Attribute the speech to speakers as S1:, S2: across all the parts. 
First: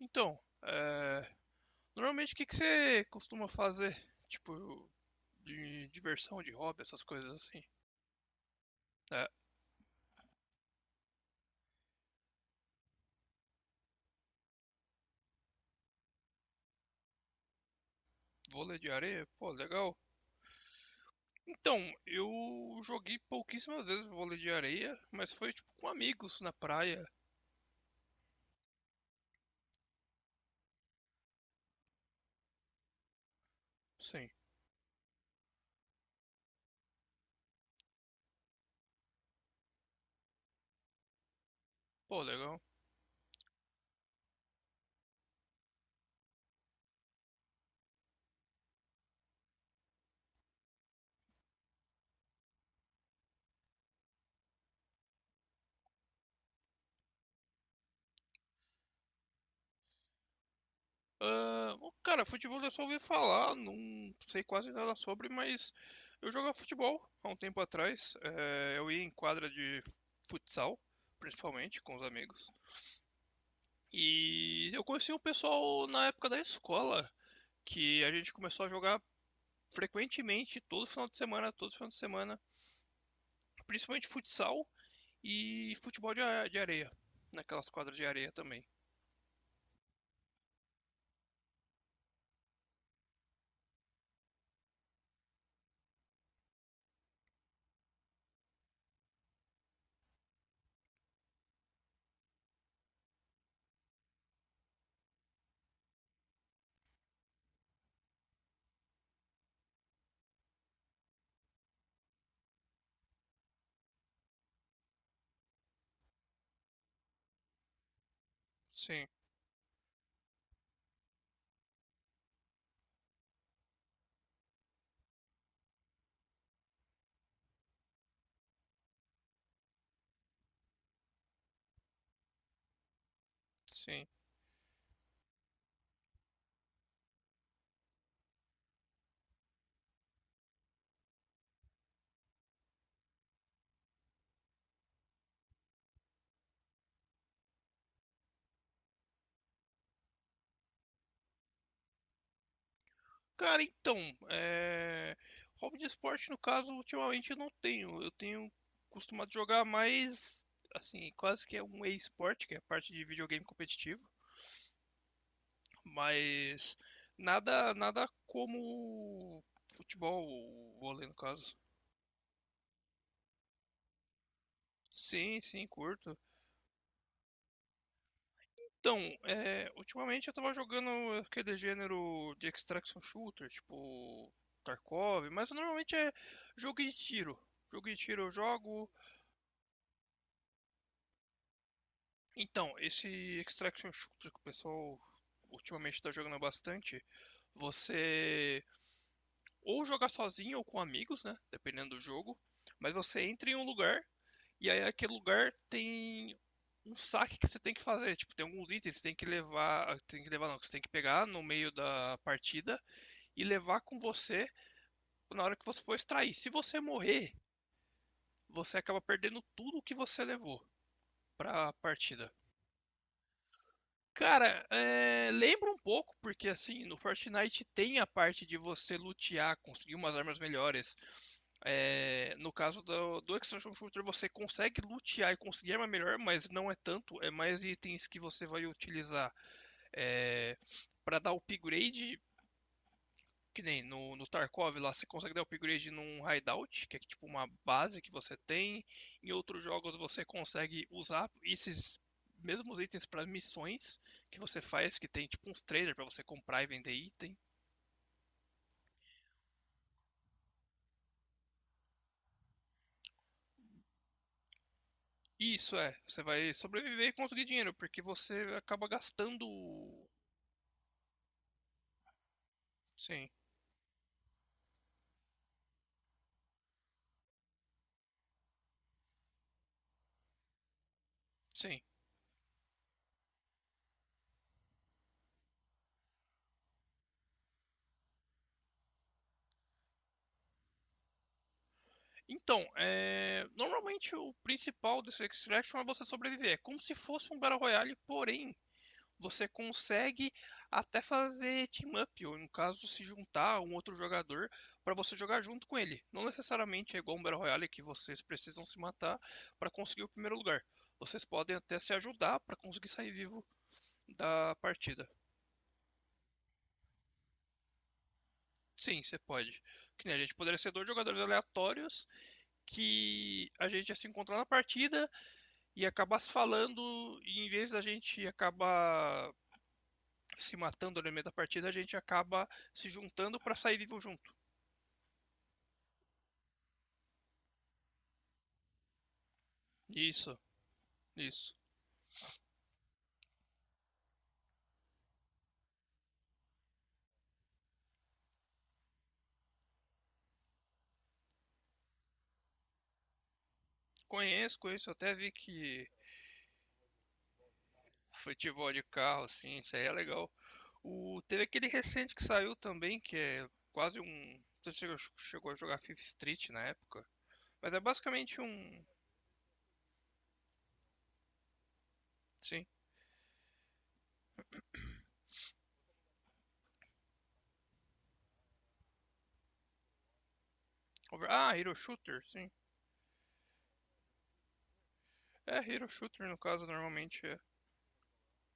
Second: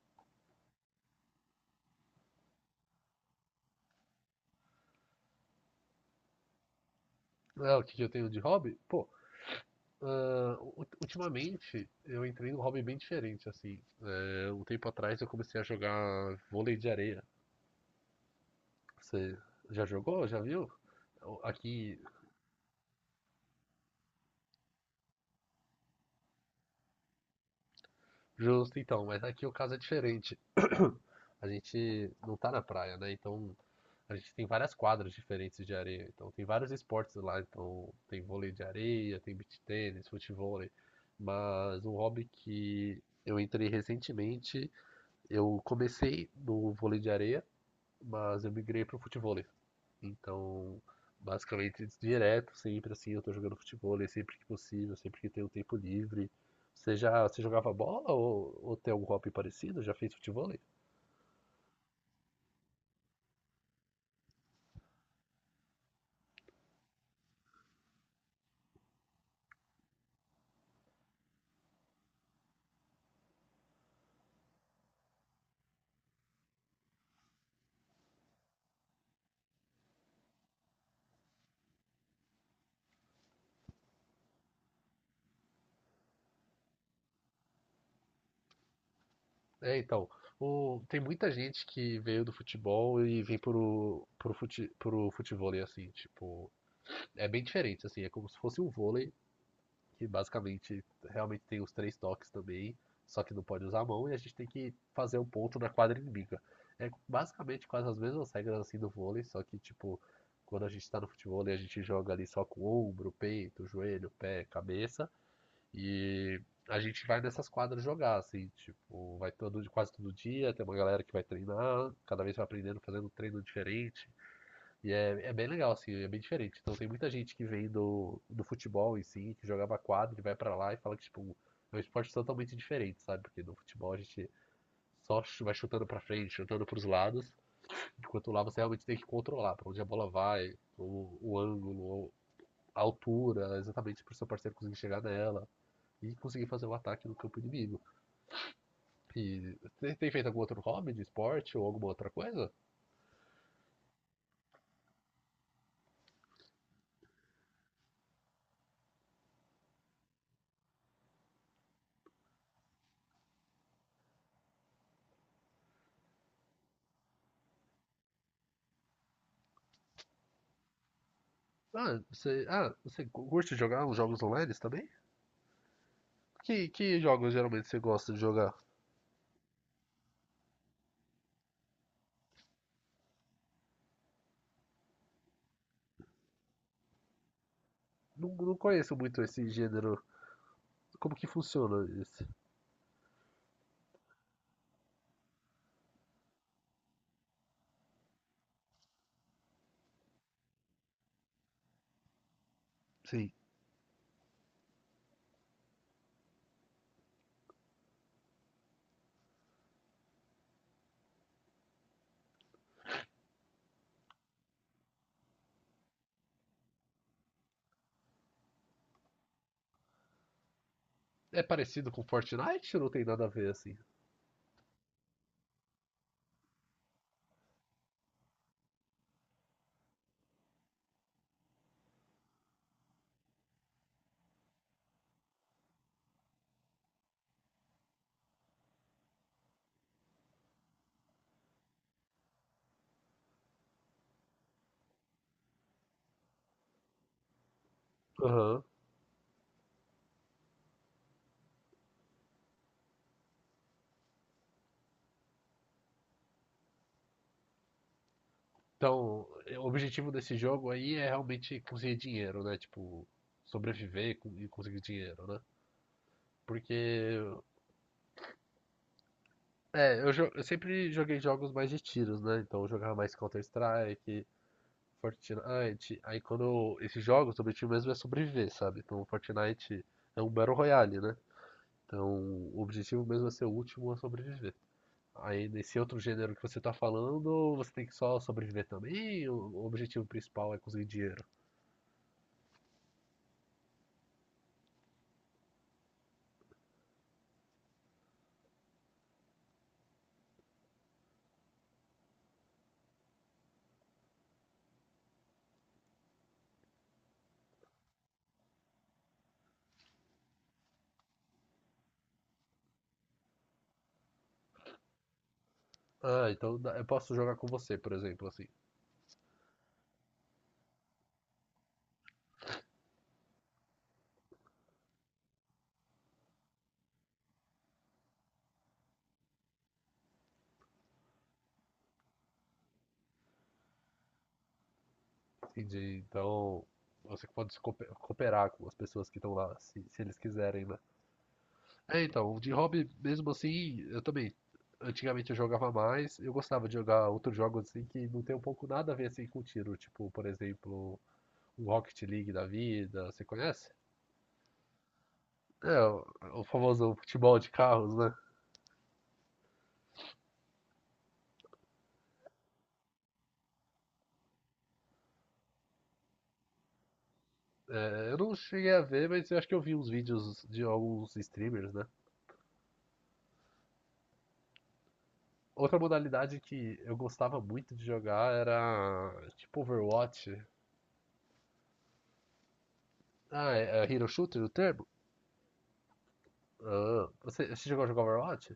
S1: Então, é, normalmente o que que você costuma fazer? Tipo, de diversão, de hobby, essas coisas assim.
S2: É, o que eu tenho de hobby? Pô,
S1: É,
S2: ultimamente eu entrei num hobby bem diferente, assim. É, um tempo atrás eu comecei a jogar vôlei de areia.
S1: vôlei de areia,
S2: Você
S1: pô,
S2: já
S1: legal.
S2: jogou? Já viu? Então,
S1: Então,
S2: aqui,
S1: eu joguei pouquíssimas vezes vôlei de areia, mas foi tipo com amigos na praia.
S2: justo então, mas aqui o caso é diferente. A gente não tá na praia, né? Então a
S1: Sim,
S2: gente tem várias quadras diferentes de areia. Então tem vários esportes lá. Então tem vôlei de areia, tem beach tênis, futevôlei. Mas um
S1: pô,
S2: hobby
S1: legal.
S2: que eu entrei recentemente. Eu comecei no vôlei de areia, mas eu migrei para o futevôlei. Então, basicamente, direto, sempre assim, eu tô jogando futevôlei sempre que possível, sempre que tenho tempo livre. Você jogava bola ou tem algum hobby parecido? Já fez futevôlei?
S1: Ah, o cara, futebol eu só ouvi falar, não sei quase nada sobre, mas eu jogava futebol há um tempo atrás. É, eu ia em quadra de futsal, principalmente com os amigos. E eu conheci um pessoal na época da escola, que a gente começou a jogar frequentemente, todo final de semana, todo final de semana, principalmente futsal e futebol de areia, naquelas quadras de areia também.
S2: É, então, tem muita gente que veio do futebol e vem pro futevôlei, assim, tipo, é bem diferente, assim, é como se fosse um vôlei, que basicamente realmente tem os três toques também, só que não pode usar a mão e a gente tem que fazer um ponto na quadra inimiga. É basicamente quase as mesmas regras assim do vôlei, só que tipo, quando a gente tá no futebol a gente joga ali só com o ombro, peito, joelho, pé, cabeça e a gente vai nessas quadras jogar, assim,
S1: Sim,
S2: tipo, vai todo, quase todo dia, tem uma galera que vai treinar, cada vez vai aprendendo, fazendo um treino diferente. E é, é bem legal, assim, é bem diferente. Então tem muita gente que vem do futebol em si, que jogava quadra e vai pra lá e fala que, tipo, é um esporte totalmente diferente, sabe? Porque no futebol a
S1: sim.
S2: gente vai chutando pra frente, chutando pros lados, enquanto lá você realmente tem que controlar pra onde a bola vai, o ângulo, a altura, exatamente pro seu parceiro conseguir chegar nela e conseguir fazer o ataque no campo inimigo. E você tem feito algum outro hobby de esporte ou alguma outra coisa?
S1: Cara, então, é... hobby de esporte, no caso, ultimamente eu não tenho. Eu tenho costumado jogar mais, assim, quase que é um e-esporte, que é a parte de videogame competitivo. Mas nada, nada como futebol, vôlei no caso.
S2: Ah, você curte jogar uns jogos online também?
S1: Sim, sim, curto.
S2: Que jogos geralmente você gosta de jogar?
S1: Então, é, ultimamente eu tava jogando aquele gênero de extraction shooter, tipo Tarkov, mas normalmente é jogo de tiro. Jogo de tiro
S2: Não,
S1: eu
S2: não
S1: jogo.
S2: conheço muito esse gênero. Como que funciona esse?
S1: Então, esse extraction shooter que o pessoal ultimamente tá jogando bastante, você ou jogar sozinho ou com amigos, né? Dependendo do jogo. Mas você
S2: Sim.
S1: entra em um lugar e aí aquele lugar tem um saque que você tem que fazer. Tipo, tem alguns itens que você tem que levar. Tem que levar não, que você tem que pegar no meio da partida e levar com você na hora que você for extrair. Se você morrer, você acaba perdendo tudo o que você levou
S2: É
S1: pra
S2: parecido com
S1: partida.
S2: Fortnite ou não tem nada a ver assim?
S1: Cara, lembra um pouco, porque assim, no Fortnite tem a parte de você lutear, conseguir umas armas melhores. No caso do Extraction Shooter, você consegue lutear e conseguir arma melhor, mas não é tanto, é mais itens que você vai utilizar, é, para dar upgrade, que nem no Tarkov lá, você consegue dar upgrade num hideout, que é tipo uma base que você
S2: Aham.
S1: tem. Em outros jogos você consegue usar esses mesmos itens para missões que você faz, que tem tipo uns traders para você comprar e vender item.
S2: Então, é, o objetivo desse jogo aí é realmente conseguir dinheiro, né? Tipo, sobreviver e e conseguir dinheiro, né?
S1: E isso é, você vai sobreviver e
S2: Porque,
S1: conseguir dinheiro, porque você acaba gastando.
S2: é, eu, eu sempre joguei jogos mais de tiros, né? Então eu jogava mais
S1: Sim,
S2: Counter-Strike, Fortnite. Aí quando esses jogos, o objetivo mesmo é sobreviver, sabe? Então Fortnite é um Battle Royale, né?
S1: sim.
S2: Então, o objetivo mesmo é ser o último a sobreviver. Aí, nesse outro gênero que você tá falando, você tem que só sobreviver também? Ou o objetivo principal é conseguir dinheiro.
S1: Então, normalmente o principal desse Extraction é você sobreviver. É como se fosse um Battle Royale, porém você consegue até fazer team up, ou no caso, se juntar a um outro jogador para você jogar junto com ele. Não necessariamente é igual um Battle Royale que vocês precisam se matar para conseguir o primeiro lugar. Vocês podem até se ajudar para conseguir sair vivo da partida.
S2: Ah, então eu posso jogar com você, por exemplo, assim.
S1: Sim, você pode. Que nem a gente poderia ser dois jogadores aleatórios que a gente ia se encontrar na partida e acabar se falando, e em vez da gente acabar se matando no meio da partida, a gente acaba se juntando para sair vivo junto.
S2: Entendi. Então, você pode se cooperar com as pessoas que estão lá, se eles
S1: Isso,
S2: quiserem, né?
S1: isso.
S2: É, então, de hobby, mesmo assim, eu também. Antigamente eu jogava mais, eu gostava de jogar outros jogos assim que não tem um pouco nada a ver assim com tiro, tipo, por exemplo, um Rocket League da vida, você conhece?
S1: Conheço, conheço. Eu Até vi
S2: É,
S1: que
S2: o famoso futebol de carros, né?
S1: futebol de carro, assim, isso aí é legal. O, teve aquele recente que saiu também, que é quase um. Você chegou a jogar Fifth Street na época? Mas é
S2: É, eu não
S1: basicamente
S2: cheguei a
S1: um.
S2: ver, mas eu acho que eu vi uns vídeos de alguns streamers, né?
S1: Sim.
S2: Outra modalidade que eu gostava muito de jogar era tipo Overwatch.
S1: Ah, Hero Shooter, sim.
S2: Ah, é, é Hero Shooter o termo?
S1: É, Hero Shooter no caso,
S2: Ah,
S1: normalmente é.
S2: você, você chegou a jogar Overwatch?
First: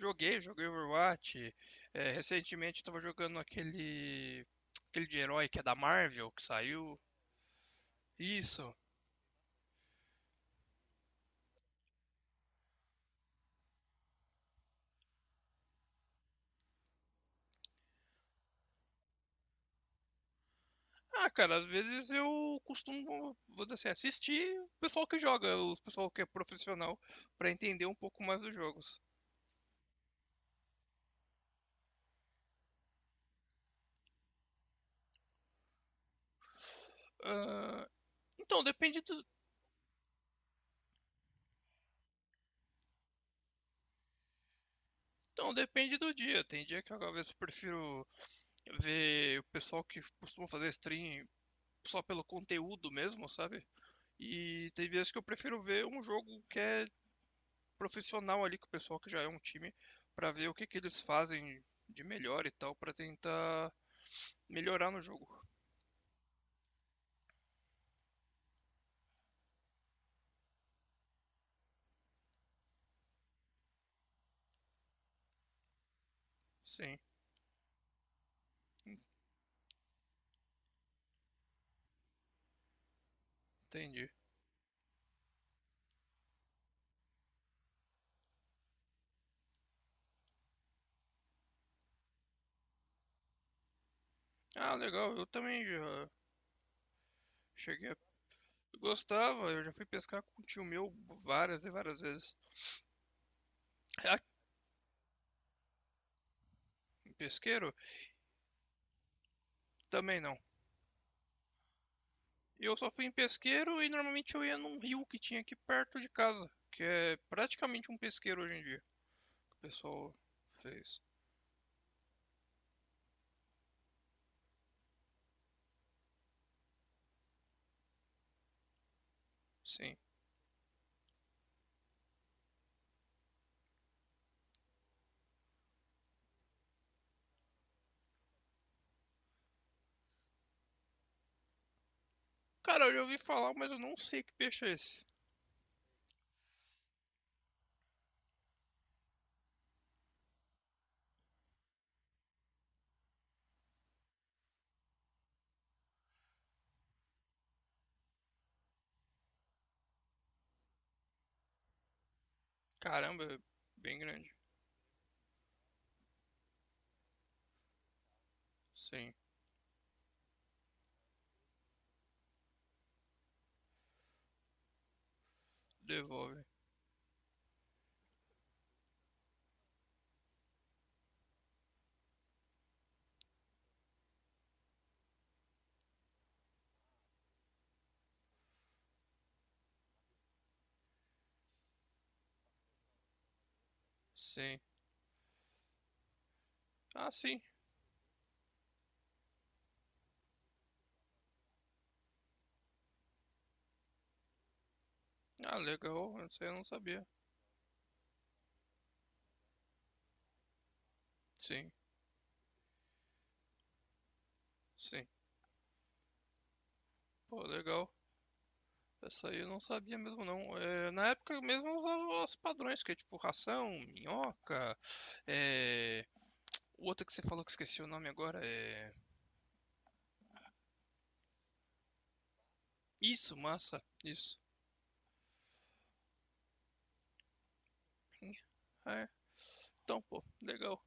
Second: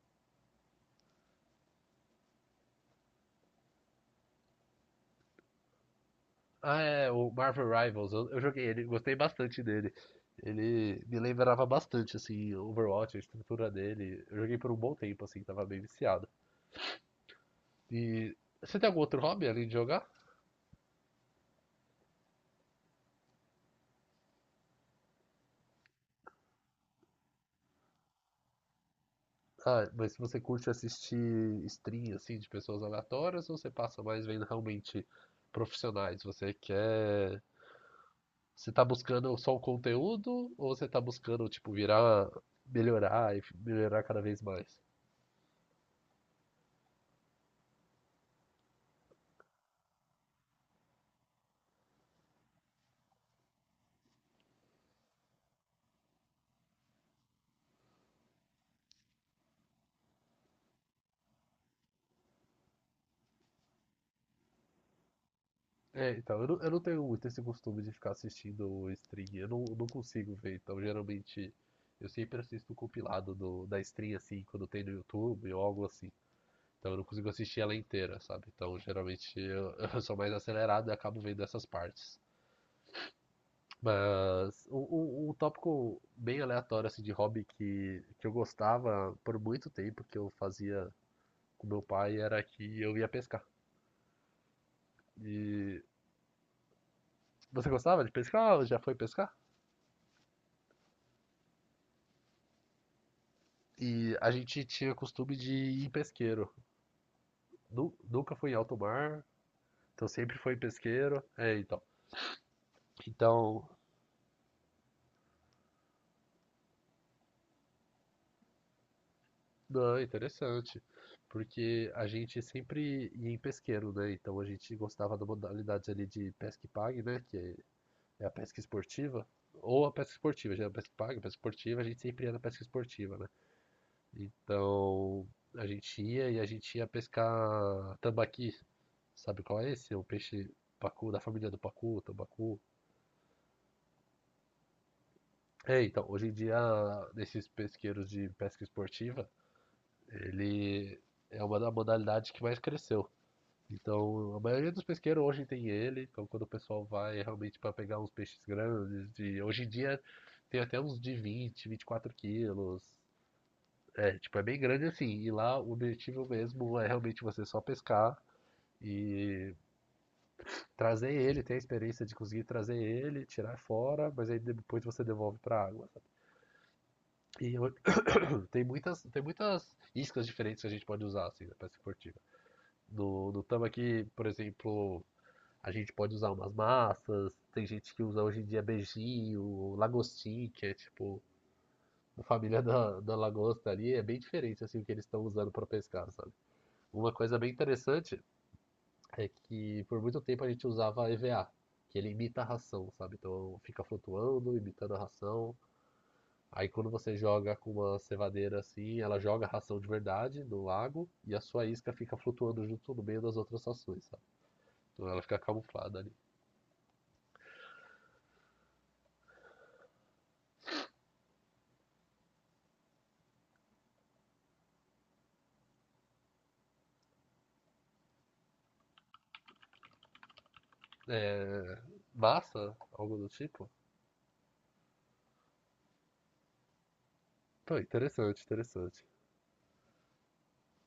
S1: Joguei, joguei Overwatch. É, recentemente eu tava jogando aquele. Aquele de herói que é da Marvel, que
S2: Ah,
S1: saiu.
S2: é, o Marvel Rivals. Eu joguei
S1: Isso.
S2: ele, gostei bastante dele. Ele me lembrava bastante, assim, Overwatch, a estrutura dele. Eu joguei por um bom tempo, assim, tava bem viciado. E você tem algum outro hobby além de jogar?
S1: Ah, cara, às vezes eu costumo, vou dizer assim, assistir o pessoal que joga, o pessoal que é profissional, pra entender um pouco mais dos jogos.
S2: Ah, mas você curte assistir stream assim de pessoas aleatórias ou você passa mais vendo realmente profissionais? Você quer.
S1: Ah, então,
S2: Você tá
S1: depende do,
S2: buscando só o conteúdo ou você tá buscando, tipo, virar, melhorar e melhorar cada vez mais?
S1: então, depende do dia. Tem dia que eu, às vezes eu prefiro ver o pessoal que costuma fazer stream só pelo conteúdo mesmo, sabe? E tem vezes que eu prefiro ver um jogo que é profissional ali, com o pessoal que já é um time, pra ver o que que eles fazem de melhor e tal, pra tentar melhorar no jogo.
S2: É, então, eu não tenho muito esse costume de ficar assistindo stream, eu não, não consigo ver, então geralmente eu sempre assisto o compilado da stream assim, quando tem no YouTube ou algo assim. Então eu
S1: Sim.
S2: não consigo assistir ela inteira, sabe? Então geralmente eu sou mais acelerado e acabo vendo essas partes.
S1: Entendi.
S2: Mas um tópico bem aleatório assim, de hobby que eu gostava por muito tempo, que eu fazia com meu pai, era que eu ia pescar.
S1: Ah, legal. Eu também
S2: E
S1: já
S2: você
S1: cheguei a...
S2: gostava de pescar ou já foi pescar?
S1: gostava, eu já fui pescar com um tio meu várias e várias vezes.
S2: E
S1: Ah,
S2: a gente tinha costume de ir em pesqueiro.
S1: em pesqueiro?
S2: Nunca fui em alto mar, então
S1: Também
S2: sempre
S1: não.
S2: foi em pesqueiro. É, então.
S1: Eu só fui em
S2: Então,
S1: pesqueiro e normalmente eu ia num rio que tinha aqui perto de casa, que é praticamente um pesqueiro hoje em dia. O
S2: não,
S1: pessoal
S2: interessante.
S1: fez.
S2: Porque a gente sempre ia em pesqueiro, né? Então a gente gostava da modalidade ali de pesca e pague, né? Que é a pesca esportiva. Ou a
S1: Sim.
S2: pesca esportiva, já é a pesca e pague, a pesca esportiva, a gente sempre ia na pesca esportiva, né? Então a gente ia e a gente ia pescar tambaqui. Sabe qual é esse? O peixe pacu, da família do pacu, tambacu.
S1: Cara, eu já ouvi falar, mas eu não sei que peixe é esse.
S2: É, então, hoje em dia, nesses pesqueiros de pesca esportiva, ele é uma da modalidade que mais cresceu. Então, a maioria dos pesqueiros hoje tem ele, então quando o pessoal vai é realmente para pegar uns peixes grandes, de... hoje em dia tem até uns de 20, 24 quilos.
S1: Caramba, é bem
S2: É,
S1: grande.
S2: tipo, é bem grande assim. E lá o objetivo mesmo é realmente você só pescar
S1: Sim.
S2: e trazer ele, ter a experiência de conseguir trazer ele, tirar fora, mas aí depois você devolve para água.
S1: Devolve.
S2: E eu- tem muitas iscas diferentes que a gente pode usar assim na pesca esportiva. No tambaqui, por exemplo, a gente pode usar umas massas, tem gente que usa hoje em dia beijinho, lagostim, que é tipo a família da lagosta ali, é bem
S1: Sim.
S2: diferente assim o que eles estão usando para pescar, sabe?
S1: Ah,
S2: Uma coisa
S1: sim.
S2: bem interessante é que por muito tempo a gente usava EVA, que ele imita a ração, sabe? Então fica flutuando, imitando a ração.
S1: Ah, legal. Isso aí eu não
S2: Aí quando
S1: sabia.
S2: você joga com uma cevadeira assim, ela joga a ração de verdade no lago e a sua
S1: Sim.
S2: isca fica flutuando junto no meio das outras rações, sabe?
S1: Sim.
S2: Então ela fica camuflada ali.
S1: Pô, legal. Essa aí eu não sabia mesmo não. É, na época mesmo eu usava os padrões, que é tipo ração, minhoca, é, o outro que você falou que esqueci o nome agora é...
S2: É, massa, algo do
S1: Isso,
S2: tipo.
S1: massa, isso.
S2: Pô, interessante, interessante.
S1: É, então, pô, legal.